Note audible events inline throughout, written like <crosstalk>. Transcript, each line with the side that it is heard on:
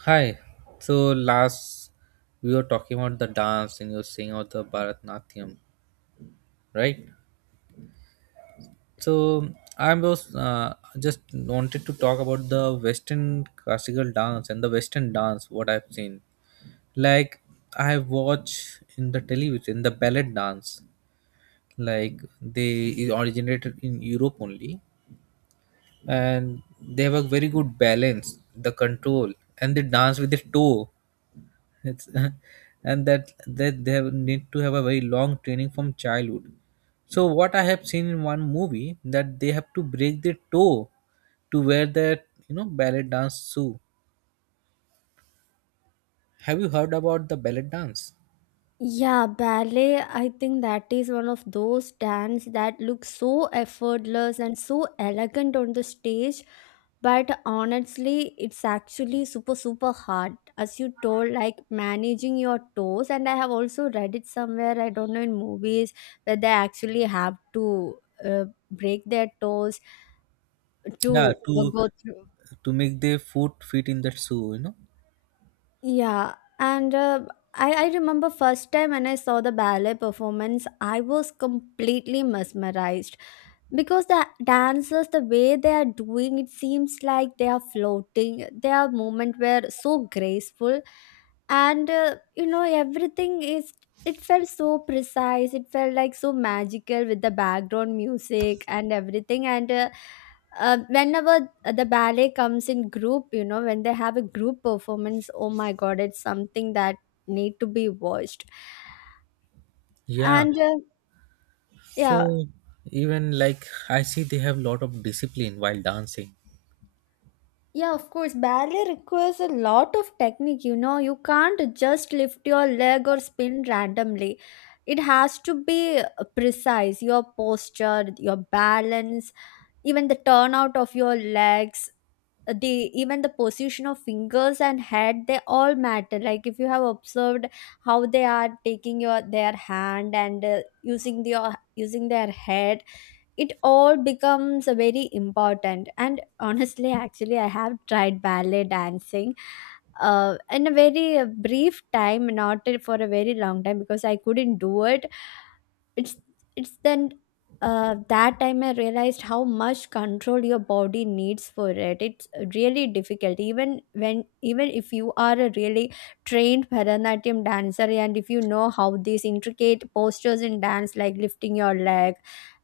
right: Hi. So last we were talking about the dance and you were saying about the Bharatnatyam, right? So I was just wanted to talk about the Western classical dance and the Western dance. What I've seen, like, I watch in the television the ballet dance, like they originated in Europe only, and they have a very good balance, the control, and they dance with the toe. It's <laughs> and that they have, need to have a very long training from childhood. So what I have seen in one movie that they have to break their toe to wear that ballet dance shoe. Have you heard about the ballet dance?
left: Yeah, ballet, I think that is one of those dance that looks so effortless and so elegant on the stage. But honestly, it's actually super, super hard. As you told, like managing your toes. And I have also read it somewhere, I don't know, in movies where they actually have to uh, break their toes
right: Yeah,
left: to go through.
right: to make their foot fit in that shoe. You know.
left: Yeah, and I remember first time when I saw the ballet performance, I was completely mesmerized because the dancers, the way they are doing, it seems like they are floating. Their movement were so graceful, and everything is. It felt so precise. It felt like so magical with the background music and everything, and. Whenever the ballet comes in group, when they have a group performance, oh my god, it's something that need to be watched.
right: Yeah.
left: And Yeah,
right: So even like I see they have lot of discipline while dancing.
left: yeah, of course ballet requires a lot of technique. You can't just lift your leg or spin randomly. It has to be precise, your posture, your balance, even the turnout of your legs, the even the position of fingers and head. They all matter. Like, if you have observed how they are taking your their hand and using the using their head, it all becomes very important. And honestly, actually, I have tried ballet dancing in a very brief time, not for a very long time, because I couldn't do it. It's it's then uh, that time I realized how much control your body needs for it. It's really difficult, even when even if you are a really trained Bharatanatyam dancer and if you know how these intricate postures in dance, like lifting your leg,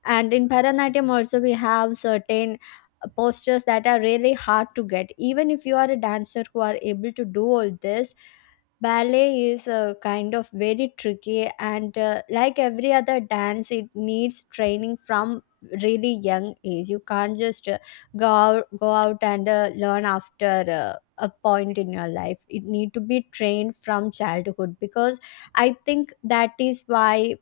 left: and in Bharatanatyam also we have certain postures that are really hard to get. Even if you are a dancer who are able to do all this, ballet is a kind of very tricky, and like every other dance, it needs training from really young age. You can't just go out and learn after a point in your life. It need to be trained from childhood, because I think that is why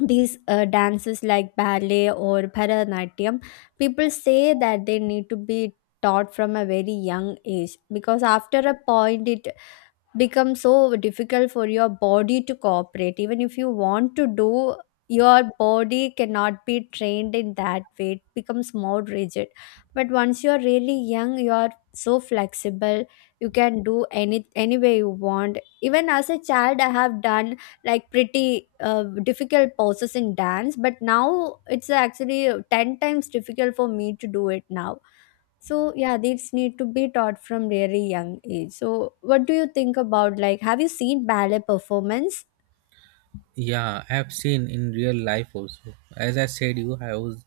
left: these dances like ballet or Bharatanatyam, people say that they need to be taught from a very young age, because after a point it become so difficult for your body to cooperate. Even if you want to do, your body cannot be trained in that way. It becomes more rigid. But once you're really young, you are so flexible. You can do any way you want. Even as a child, I have done like pretty difficult poses in dance, but now it's actually 10 times difficult for me to do it now. So yeah, these need to be taught from very young age. So what do you think about, like, have you seen ballet performance?
right: Yeah, I have seen in real life also. As I said, you I was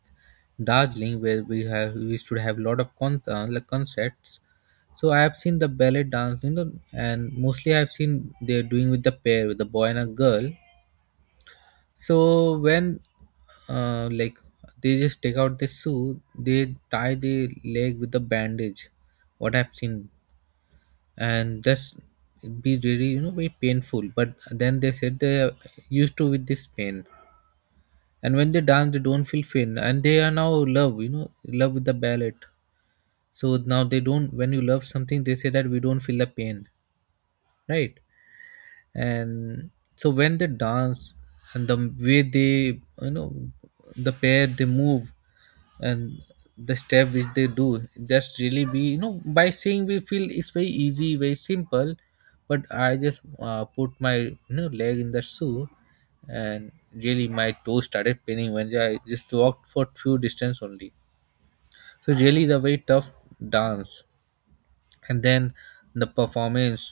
right: Darjeeling where we have we should have lot of like concerts. So I have seen the ballet dance, you know, and mostly I have seen they're doing with the pair, with the boy and a girl. So when like they just take out the shoe, they tie the leg with the bandage. What I've seen, and that's be really, you know, very painful. But then they said they are used to with this pain, and when they dance they don't feel pain and they are now love, you know, love with the ballet. So now they don't, when you love something they say that we don't feel the pain, right? And so when they dance, and the way they, you know, the pair they move, and the step which they do, just really be, you know, by seeing we feel it's very easy, very simple. But I just put my, you know, leg in the shoe, and really my toe started paining when I just walked for few distance only. So really the very tough dance, and then the performance,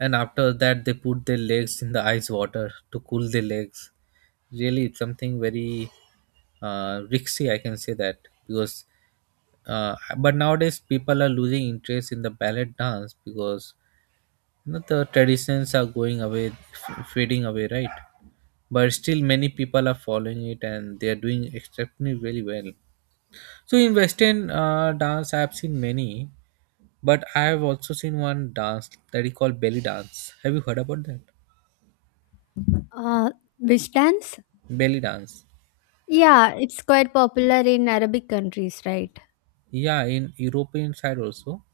right: and after that they put their legs in the ice water to cool their legs. Really it's something very risky, I can say that because but nowadays people are losing interest in the ballet dance because, you know, the traditions are going away, fading away, right? But still many people are following it and they are doing exceptionally very well. So in Western dance I have seen many, but I have also seen one dance that is called belly dance. Have you heard about that?
left: Uh, which dance?
right: Belly dance.
left: Yeah, it's quite popular in Arabic countries, right?
right: Yeah, in European side also.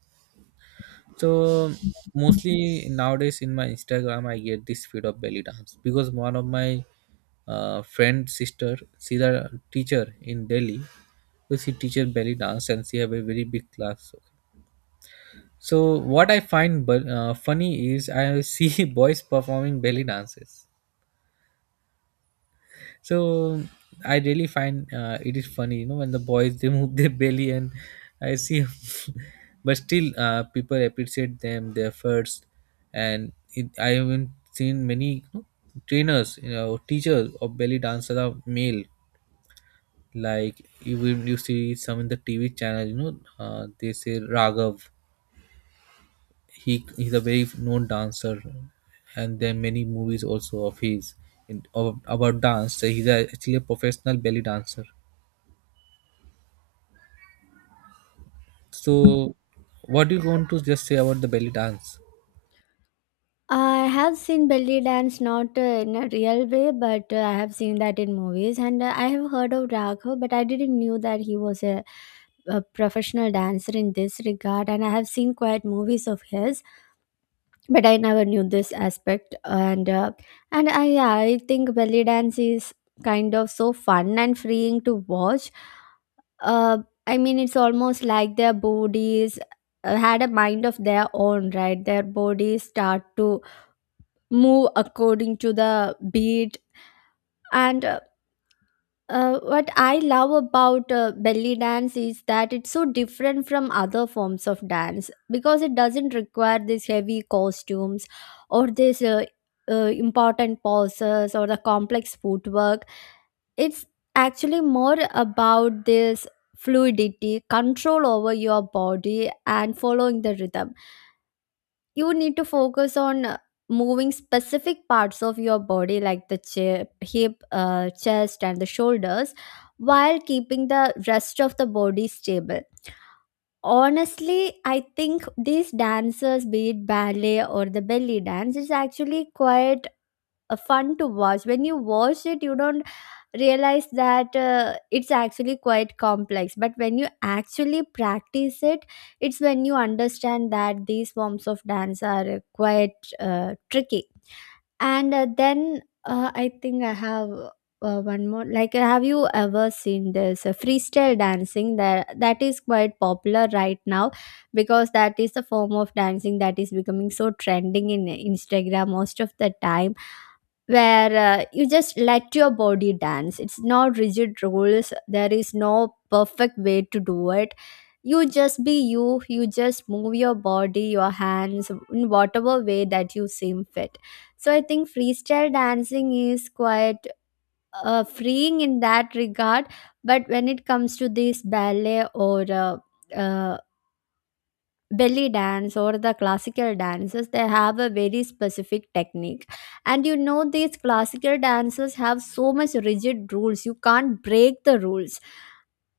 right: So mostly nowadays in my Instagram, I get this feed of belly dance because one of my friend sister, she's a teacher in Delhi. So she teaches belly dance and she have a very big class. So what I find but funny is I see <laughs> boys performing belly dances. So I really find it is funny, you know, when the boys they move their belly, and I see, <laughs> but still people appreciate them their efforts, and it, I haven't seen many, you know, trainers, you know, teachers of belly dancers are male. Like you will you see some in the TV channel, you know, they say Raghav. He's a very known dancer, and there are many movies also of his in, of, about dance. So he's a, actually a professional belly dancer. So what do you want to just say about the belly dance?
left: I have seen belly dance, not in a real way, but I have seen that in movies, and I have heard of Raghav, but I didn't knew that he was a professional dancer in this regard, and I have seen quite movies of his. But I never knew this aspect. And I Yeah, I think belly dance is kind of so fun and freeing to watch. uh, I mean, it's almost like their bodies had a mind of their own, right? Their bodies start to move according to the beat. And What I love about belly dance is that it's so different from other forms of dance, because it doesn't require these heavy costumes or this important poses or the complex footwork. It's actually more about this fluidity, control over your body, and following the rhythm. You need to focus on moving specific parts of your body like the hip, chest and the shoulders, while keeping the rest of the body stable. Honestly, I think these dancers, be it ballet or the belly dance, is actually quite fun to watch. When you watch it, you don't realize that it's actually quite complex, but when you actually practice it, it's when you understand that these forms of dance are quite tricky. And then I think I have one more, like, have you ever seen this freestyle dancing that is quite popular right now? Because that is the form of dancing that is becoming so trending in Instagram most of the time, where you just let your body dance. It's no rigid rules, there is no perfect way to do it. You just be you, you just move your body, your hands in whatever way that you seem fit. So I think freestyle dancing is quite freeing in that regard. But when it comes to this ballet or uh, belly dance or the classical dances, they have a very specific technique. And these classical dances have so much rigid rules, you can't break the rules.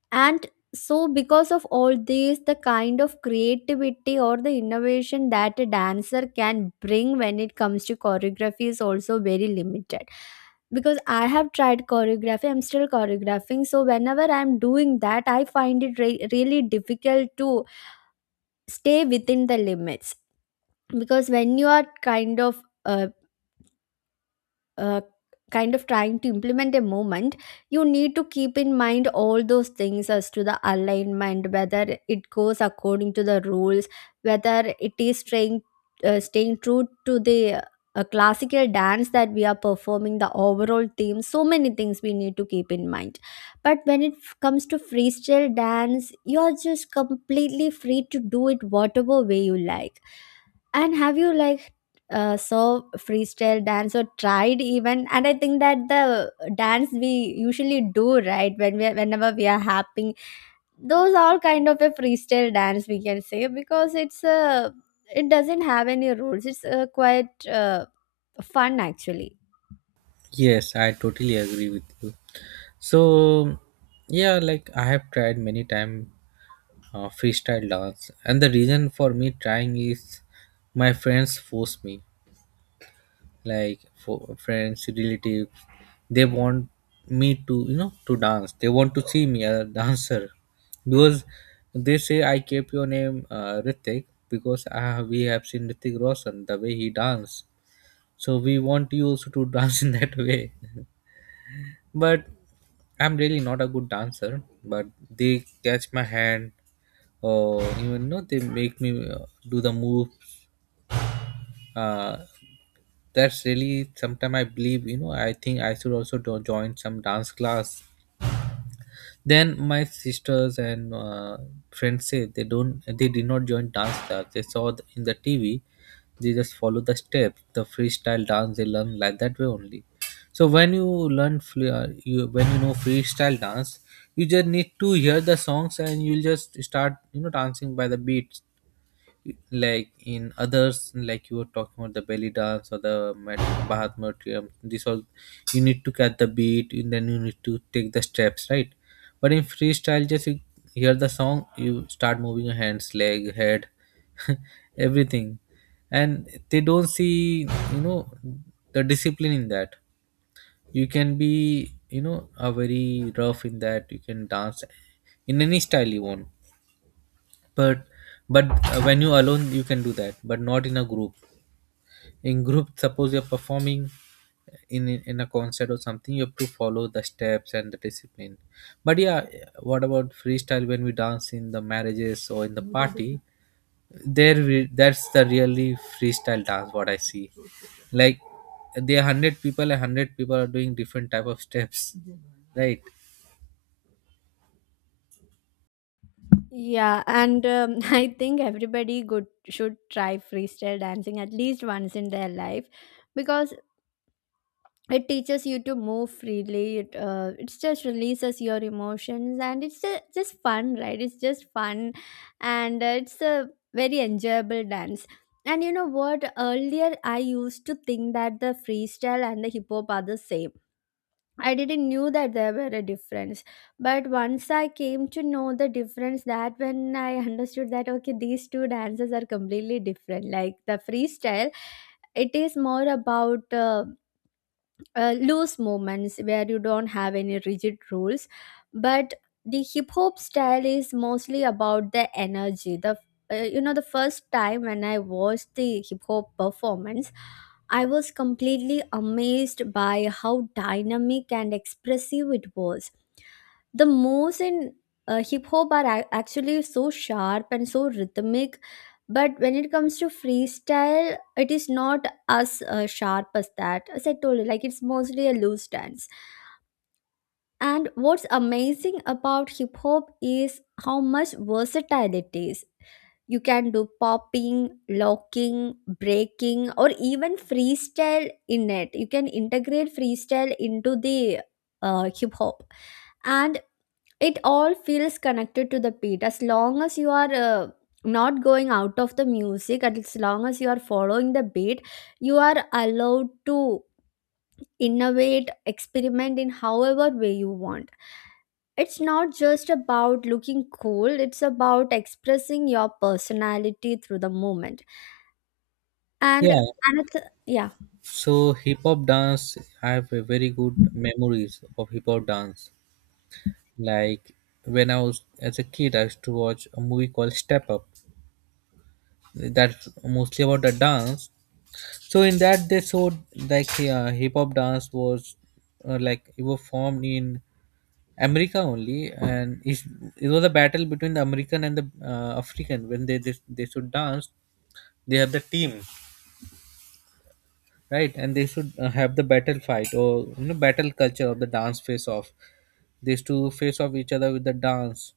left: And so, because of all this, the kind of creativity or the innovation that a dancer can bring when it comes to choreography is also very limited, because I have tried choreography, I'm still choreographing. So whenever I'm doing that, I find it really difficult to stay within the limits, because when you are uh, kind of trying to implement a movement, you need to keep in mind all those things as to the alignment, whether it goes according to the rules, whether it is staying true to the classical dance that we are performing, the overall theme, so many things we need to keep in mind. But when comes to freestyle dance, you're just completely free to do it whatever way you like. And have you, like, saw freestyle dance or tried even? And I think that the dance we usually do right when we are, whenever we are happy, those all kind of a freestyle dance, we can say, because it doesn't have any rules. It's quite fun, actually.
right: Yes, I totally agree with you. So, yeah, like I have tried many time freestyle dance, and the reason for me trying is my friends force me. Like for friends, relatives, they want me to, you know, to dance. They want to see me as a dancer because they say I kept your name Ritik because we have seen Ritik Roshan the way he danced, so we want you also to <laughs> dance in that way. But I'm really not a good dancer, but they catch my hand or even know they make me do the move. uh, that's really sometime I believe, you know, I think I should also do, join some dance class. Then my sisters and friends say they don't, they did not join dance class, they saw in the TV, they just follow the step, the freestyle dance they learn like that way only. So when you learn you when you know freestyle dance, you just need to hear the songs and you'll just start, you know, dancing by the beat. Like in others, like you were talking about the belly dance or the bharat Natyam, this all you need to catch the beat and then you need to take the steps, right? But in freestyle just you hear the song, you start moving your hands, leg, head, <laughs> everything, and they don't see, you know, the discipline in that. You can be, you know, a very rough in that, you can dance in any style you want. But but when you alone you can do that, but not in a group. In group, suppose you're performing in a concert or something, you have to follow the steps and the discipline. But yeah, what about freestyle when we dance in the marriages or in the party? There we, that's the really freestyle dance what I see. Like there are 100 people and 100 people are doing different type of steps, right?
left: Yeah, and <laughs> I think everybody good should try freestyle dancing at least once in their life, because it teaches you to move freely. It just releases your emotions, and it's just fun, right? It's just fun. And it's a very enjoyable dance. And you know what, earlier I used to think that the freestyle and the hip hop are the same. I didn't knew that there were a difference. But once I came to know the difference, that when I understood that, okay, these two dances are completely different. Like, the freestyle, it is more about loose movements where you don't have any rigid rules. But the hip hop style is mostly about the energy, the you know the first time when I watched the hip hop performance, I was completely amazed by how dynamic and expressive it was. The moves in hip hop are actually so sharp and so rhythmic. But when it comes to freestyle, it is not as sharp as that. As I told you, like, it's mostly a loose dance. And what's amazing about hip hop is how much versatile it is. You can do popping, locking, breaking, or even freestyle in it. You can integrate freestyle into the hip hop, and it all feels connected to the beat, as long as you are not going out of the music, and as long as you are following the beat, you are allowed to innovate, experiment in however way you want. It's not just about looking cool, it's about expressing your personality through the moment. and
right: Yeah.
left: and it's. Yeah.
right: So hip hop dance, I have a very good memories of hip hop dance. Like when I was as a kid, I used to watch a movie called Step Up. That's mostly about the dance. So in that they showed like, hip hop dance was like it was formed in America only, and it was a battle between the American and the African. When they, they should dance, they have the team, right? And they should have the battle fight or, you know, battle culture of the dance face off. They used to face off each other with the dance,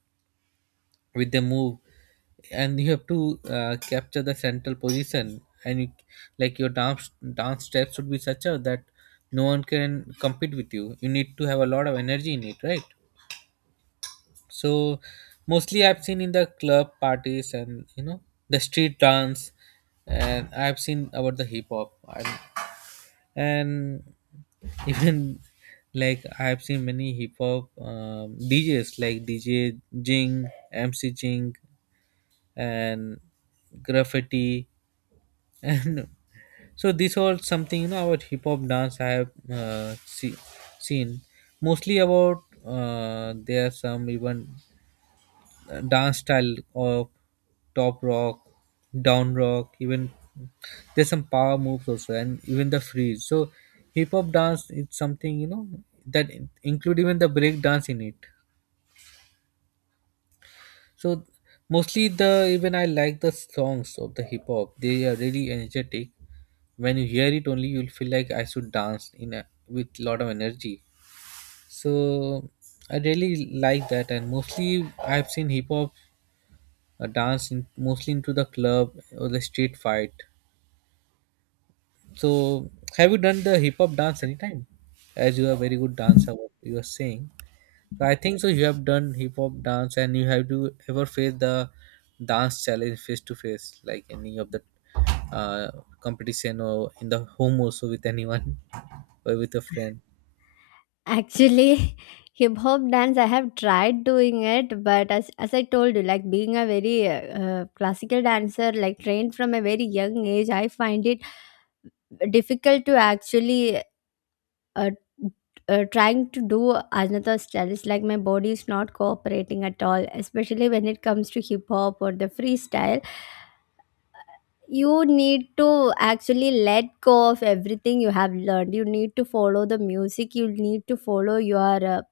right: with the move, and you have to capture the central position, and you, like your dance steps should be such a that no one can compete with you. You need to have a lot of energy in it, right? So mostly I've seen in the club parties and, you know, the street dance, and I've seen about the hip hop and <laughs> even like I've seen many hip hop DJs, like DJ Jing, MC Jing, and graffiti. <laughs> And so this all something, you know, about hip hop dance I have seen, mostly about there are some even dance style of top rock, down rock, even there's some power moves also, and even the freeze. So hip hop dance is something, you know, that include even the break dance in it. So mostly the even I like the songs of the hip hop. They are really energetic. When you hear it only, you'll feel like I should dance in a, with lot of energy. So I really like that, and mostly I've seen hip hop dance in, mostly into the club or the street fight. So have you done the hip hop dance anytime? As you are a very good dancer, what you are saying. So I think so. You have done hip hop dance, and you have to ever face the dance challenge face to face, like any of the uh, competition or in the home also with anyone <laughs> or with a friend.
left: Actually, <laughs> hip hop dance, I have tried doing it, but as I told you, like, being a very classical dancer, like, trained from a very young age, I find it difficult to actually uh, trying to do another style. It's like my body is not cooperating at all, especially when it comes to hip hop or the freestyle. You need to actually let go of everything you have learned. You need to follow the music. You need to follow your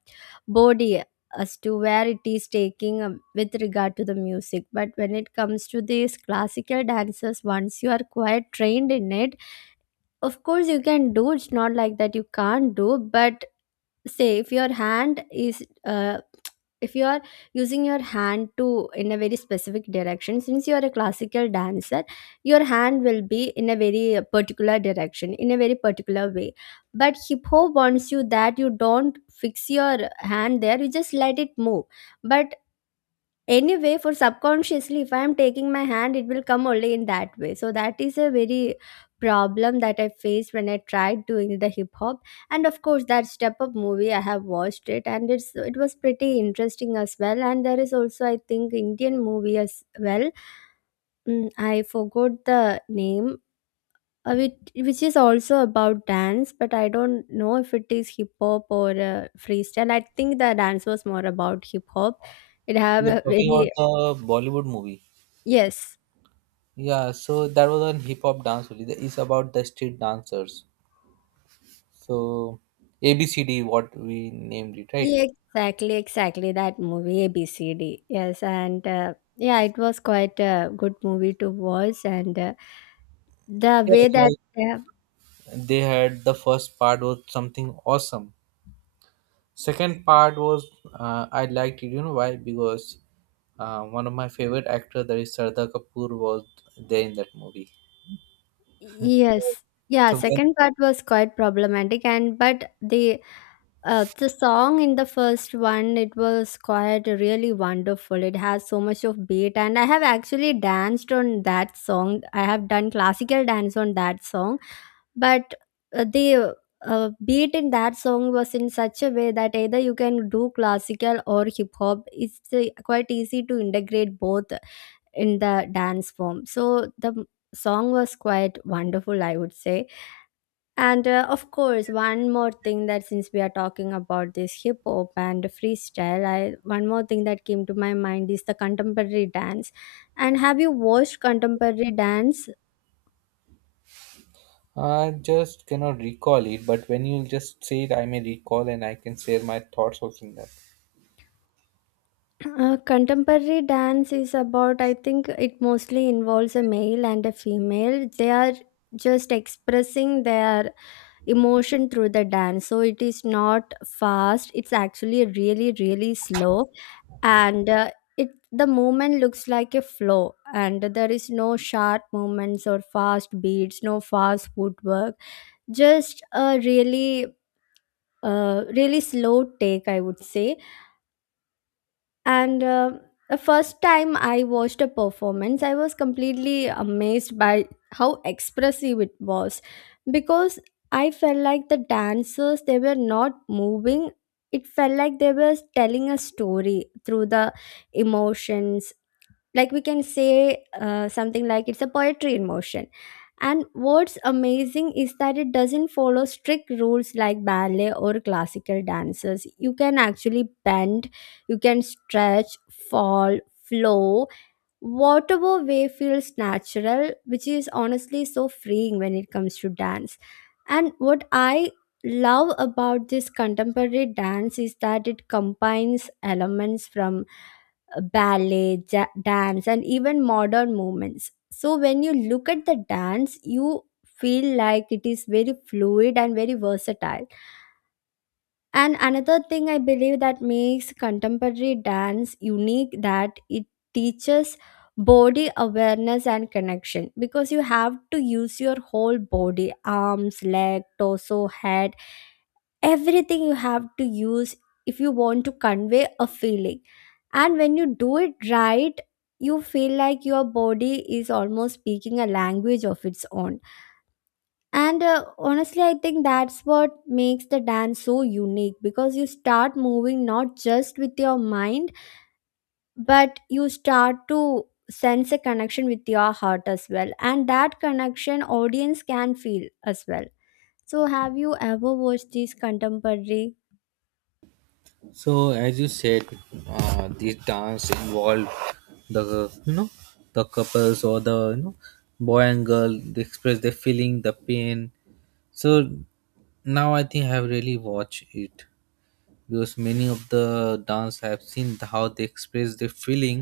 left: body as to where it is taking with regard to the music. But when it comes to these classical dances, once you are quite trained in it, of course you can do. It's not like that you can't do, but say if your hand is if you are using your hand to in a very specific direction since you are a classical dancer, your hand will be in a very particular direction in a very particular way, but hip hop wants you that you don't fix your hand there, you just let it move. But Anyway, for subconsciously, if I am taking my hand, it will come only in that way. So that is a very problem that I faced when I tried doing the hip hop. And of course, that Step Up movie, I have watched it, and it was pretty interesting as well. And there is also, I think, Indian movie as well. Mm, I forgot the name. Which is also about dance, but I don't know if it is hip hop or freestyle. I think the dance was more about hip hop. It have
right: You're
left: a
right: talking
left: very
right: about the Bollywood movie.
left: yes.
right: Yeah, so that was on hip hop dance only. That is about the street dancers. So ABCD, what we named it, right?
left: Yeah, exactly, exactly. That movie, ABCD. Yes, and yeah, it was quite a good movie to watch. And the way that,
right: Yeah,
left: they
right: like they had the first part was something awesome. Second part was I liked it. You know why? Because one of my favorite actor, that is Sardar Kapoor, was there in that movie.
left: yes, yeah,
right: So when
left: second part was quite problematic. And but the song in the first one, it was quite really wonderful. It has so much of beat, and I have actually danced on that song. I have done classical dance on that song, but the beat in that song was in such a way that either you can do classical or hip hop, it's quite easy to integrate both in the dance form. So the song was quite wonderful, I would say. And of course, one more thing, that since we are talking about this hip hop and freestyle, I, one more thing that came to my mind is the contemporary dance. And have you watched contemporary dance?
right: I just cannot recall it, but when you just say it, I may recall and I can share my thoughts also in that.
left: Contemporary dance is about, I think it mostly involves a male and a female. They are just expressing their emotion through the dance. So it is not fast, it's actually really, really slow. And it, the movement looks like a flow, and there is no sharp movements or fast beats, no fast footwork, just a really, really slow take, I would say. And the first time I watched a performance, I was completely amazed by how expressive it was, because I felt like the dancers, they were not moving. It felt like they were telling a story through the emotions. Like, we can say something like it's a poetry in motion. And what's amazing is that it doesn't follow strict rules like ballet or classical dances. You can actually bend, you can stretch, fall, flow, whatever way feels natural, which is honestly so freeing when it comes to dance. And what I love about this contemporary dance is that it combines elements from ballet, dance, and even modern movements. So when you look at the dance, you feel like it is very fluid and very versatile. And another thing I believe that makes contemporary dance unique, that it teaches body awareness and connection, because you have to use your whole body, arms, leg, torso, head, everything you have to use if you want to convey a feeling. And when you do it right, you feel like your body is almost speaking a language of its own. And honestly, I think that's what makes the dance so unique, because you start moving not just with your mind, but you start to sense a connection with your heart as well. And that connection audience can feel as well. So have you ever watched these contemporary?
right: So as you said, this dance involved the, you know, the couples or the, you know, boy and girl, they express their feeling, the pain. So now I think I have really watched it. Because many of the dance I have seen how they express their feeling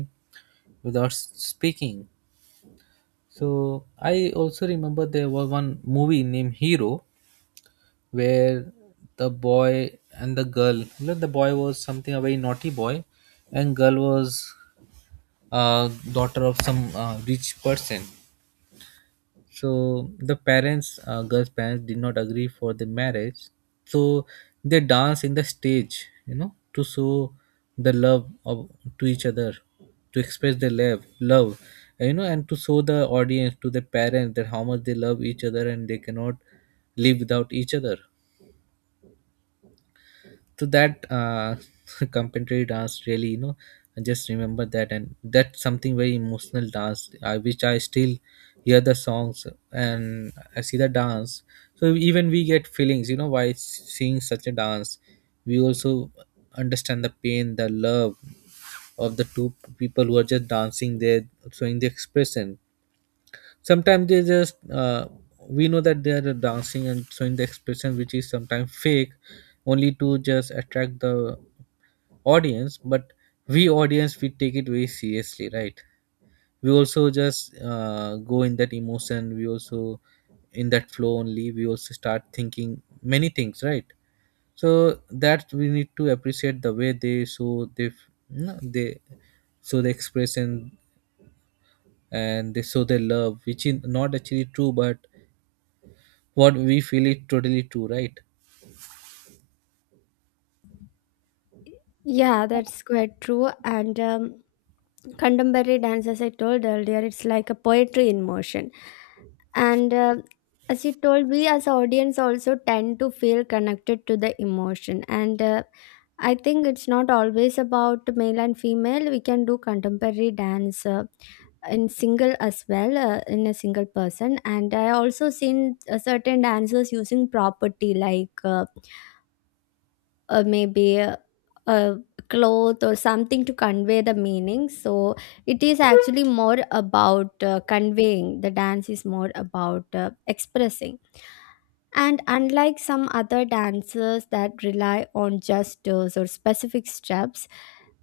right: without speaking. So I also remember there was one movie named Hero where the boy and the girl, well, the boy was something a very naughty boy, and girl was daughter of some rich person. So the parents girl's parents did not agree for the marriage, so they dance in the stage, you know, to show the love of, to each other, to express their love and, and to show the audience, to the parents, that how much they love each other and they cannot live without each other. So that <laughs> contemporary dance really, you know, I just remember that, and that's something very emotional dance, I which I still hear the songs and I see the dance. So even we get feelings, you know, while seeing such a dance, we also understand the pain, the love of the two people who are just dancing there, showing the expression. Sometimes they just we know that they are dancing and showing the expression, which is sometimes fake, only to just attract the audience. But we audience, we take it very seriously, right? We also just go in that emotion, we also, in that flow only, we also start thinking many things, right? So that we need to appreciate the way they show, they, no, they show the expression, and they show their love, which is not actually true, but what we feel is totally true, right?
left: Yeah, that's quite true. And contemporary dance, as I told earlier, it's like a poetry in motion. And as you told, we as audience also tend to feel connected to the emotion. And I think it's not always about male and female, we can do contemporary dance in a single person. And I also seen certain dancers using property like maybe a cloth or something to convey the meaning. So it is actually more about conveying, the dance is more about expressing. And unlike some other dances that rely on gestures or specific steps,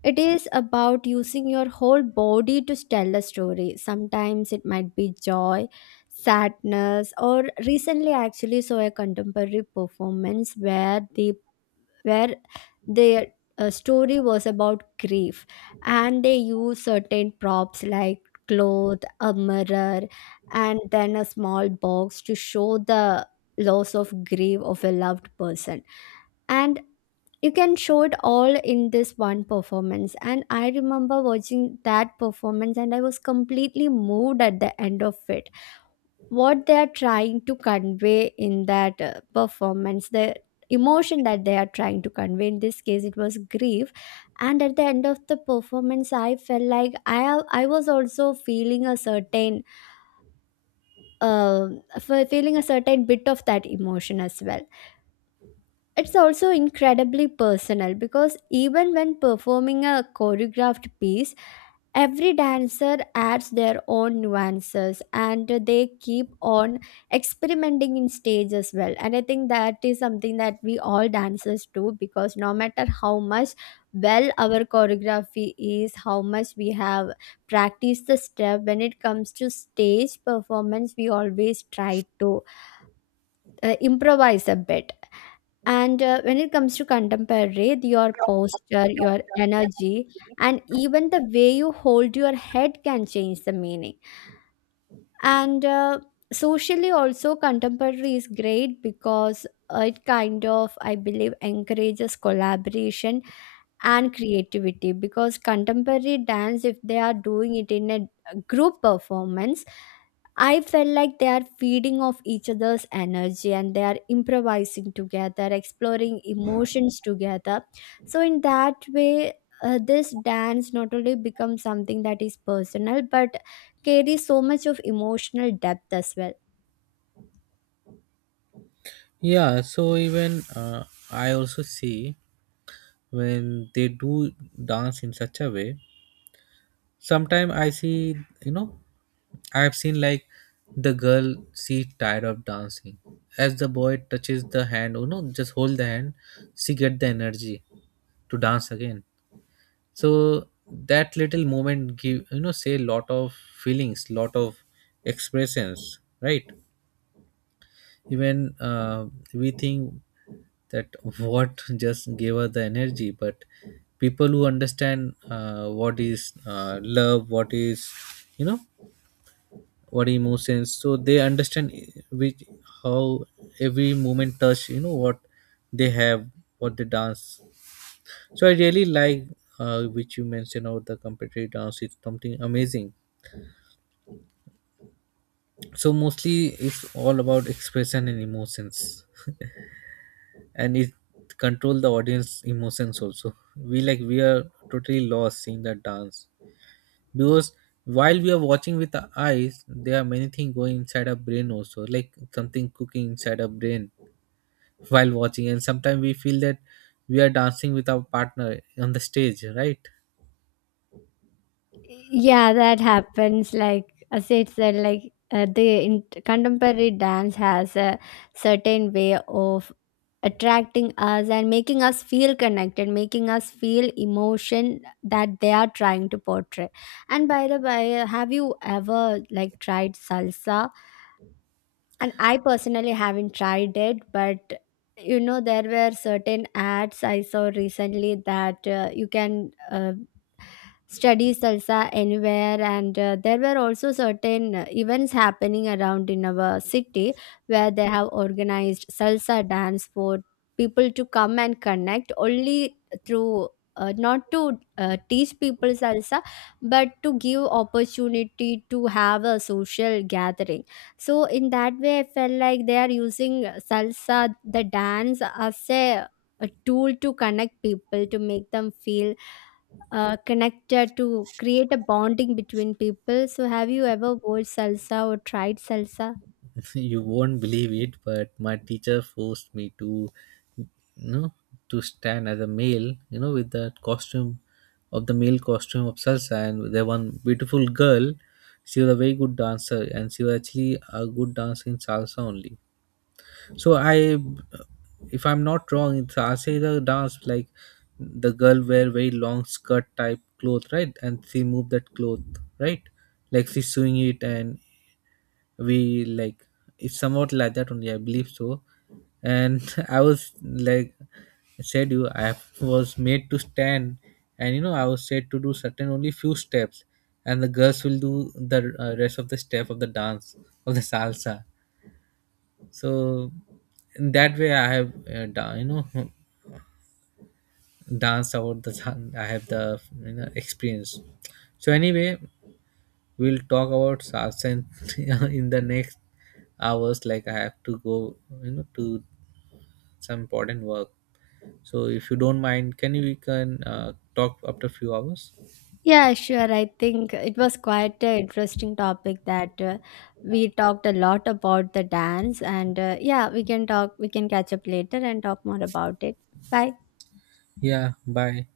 left: it is about using your whole body to tell a story. Sometimes it might be joy, sadness, or recently I actually saw a contemporary performance where where their story was about grief, and they use certain props like cloth, a mirror, and then a small box to show the loss of grief of a loved person. And you can show it all in this one performance. And I remember watching that performance, and I was completely moved at the end of it. What they are trying to convey in that performance, the emotion that they are trying to convey, in this case it was grief. And at the end of the performance, I felt like I was also feeling a certain uh, feeling a certain bit of that emotion as well. It's also incredibly personal, because even when performing a choreographed piece, every dancer adds their own nuances, and they keep on experimenting in stage as well. And I think that is something that we all dancers do, because no matter how much well our choreography is, how much we have practiced the step, when it comes to stage performance, we always try to improvise a bit. And when it comes to contemporary, your posture, your energy, and even the way you hold your head can change the meaning. And socially also contemporary is great because it kind of, I believe, encourages collaboration and creativity, because contemporary dance, if they are doing it in a group performance, I felt like they are feeding off each other's energy, and they are improvising together, exploring emotions together. So in that way, this dance not only becomes something that is personal, but carry so much of emotional depth as well.
right: Yeah, so even I also see when they do dance in such a way. Sometimes I see, you know, I have seen like the girl, she tired of dancing. As the boy touches the hand, you know, just hold the hand, she get the energy to dance again. So that little moment give, you know, say lot of feelings, lot of expressions, right? Even we think that what <laughs> just gave her the energy, but people who understand what is love, what is, you know, what emotions, so they understand which, how every movement touch, you know, what they have, what they dance. So I really like which you mentioned about the competitive dance, it's something amazing. So mostly it's all about expression and emotions, and it control the audience emotions also. We like, we are totally lost seeing the dance, because while we are watching with the eyes, there are many things going inside our brain also, like something cooking inside our brain while watching, and sometimes we feel that we are dancing with our partner on the stage, right?
left: Yeah, that happens. Like, as it said, like contemporary dance has a certain way of attracting us and making us feel connected, making us feel emotion that they are trying to portray. And by the way, have you ever like tried salsa? And I personally haven't tried it, but you know, there were certain ads I saw recently that you can study salsa anywhere. And there were also certain events happening around in our city where they have organized salsa dance for people to come and connect only through not to teach people salsa, but to give opportunity to have a social gathering. So in that way, I felt like they are using salsa, the dance, as a tool to connect people, to make them feel connected, to create a bonding between people. So have you ever watched salsa or tried salsa?
right: <laughs> You won't believe it, but my teacher forced me to, you know, to stand as a male, you know, with the costume, of the male costume of salsa. And there one beautiful girl, she was a very good dancer, and she was actually a good dancer in salsa only. So I, if I'm not wrong, it's Asera dance, like the girl wear very long skirt type cloth, right? And she move that cloth, right? Like she's sewing it, and we like, it's somewhat like that only. I believe so. And <laughs> I was like, I said you, I was made to stand, and you know I was said to do certain only few steps, and the girls will do the rest of the step of the dance, of the salsa. So in that way I have you know, <laughs> danced about the I have the, you know, experience. So anyway, we'll talk about salsa in, <laughs> in the next hours. Like I have to go, you know, to some important work. So if you don't mind, can you, we can talk after few hours.
left: Yeah, sure. I think it was quite an interesting topic that we talked a lot about the dance. And yeah, we can talk, we can catch up later and talk more about it. Bye.
right: Yeah, bye.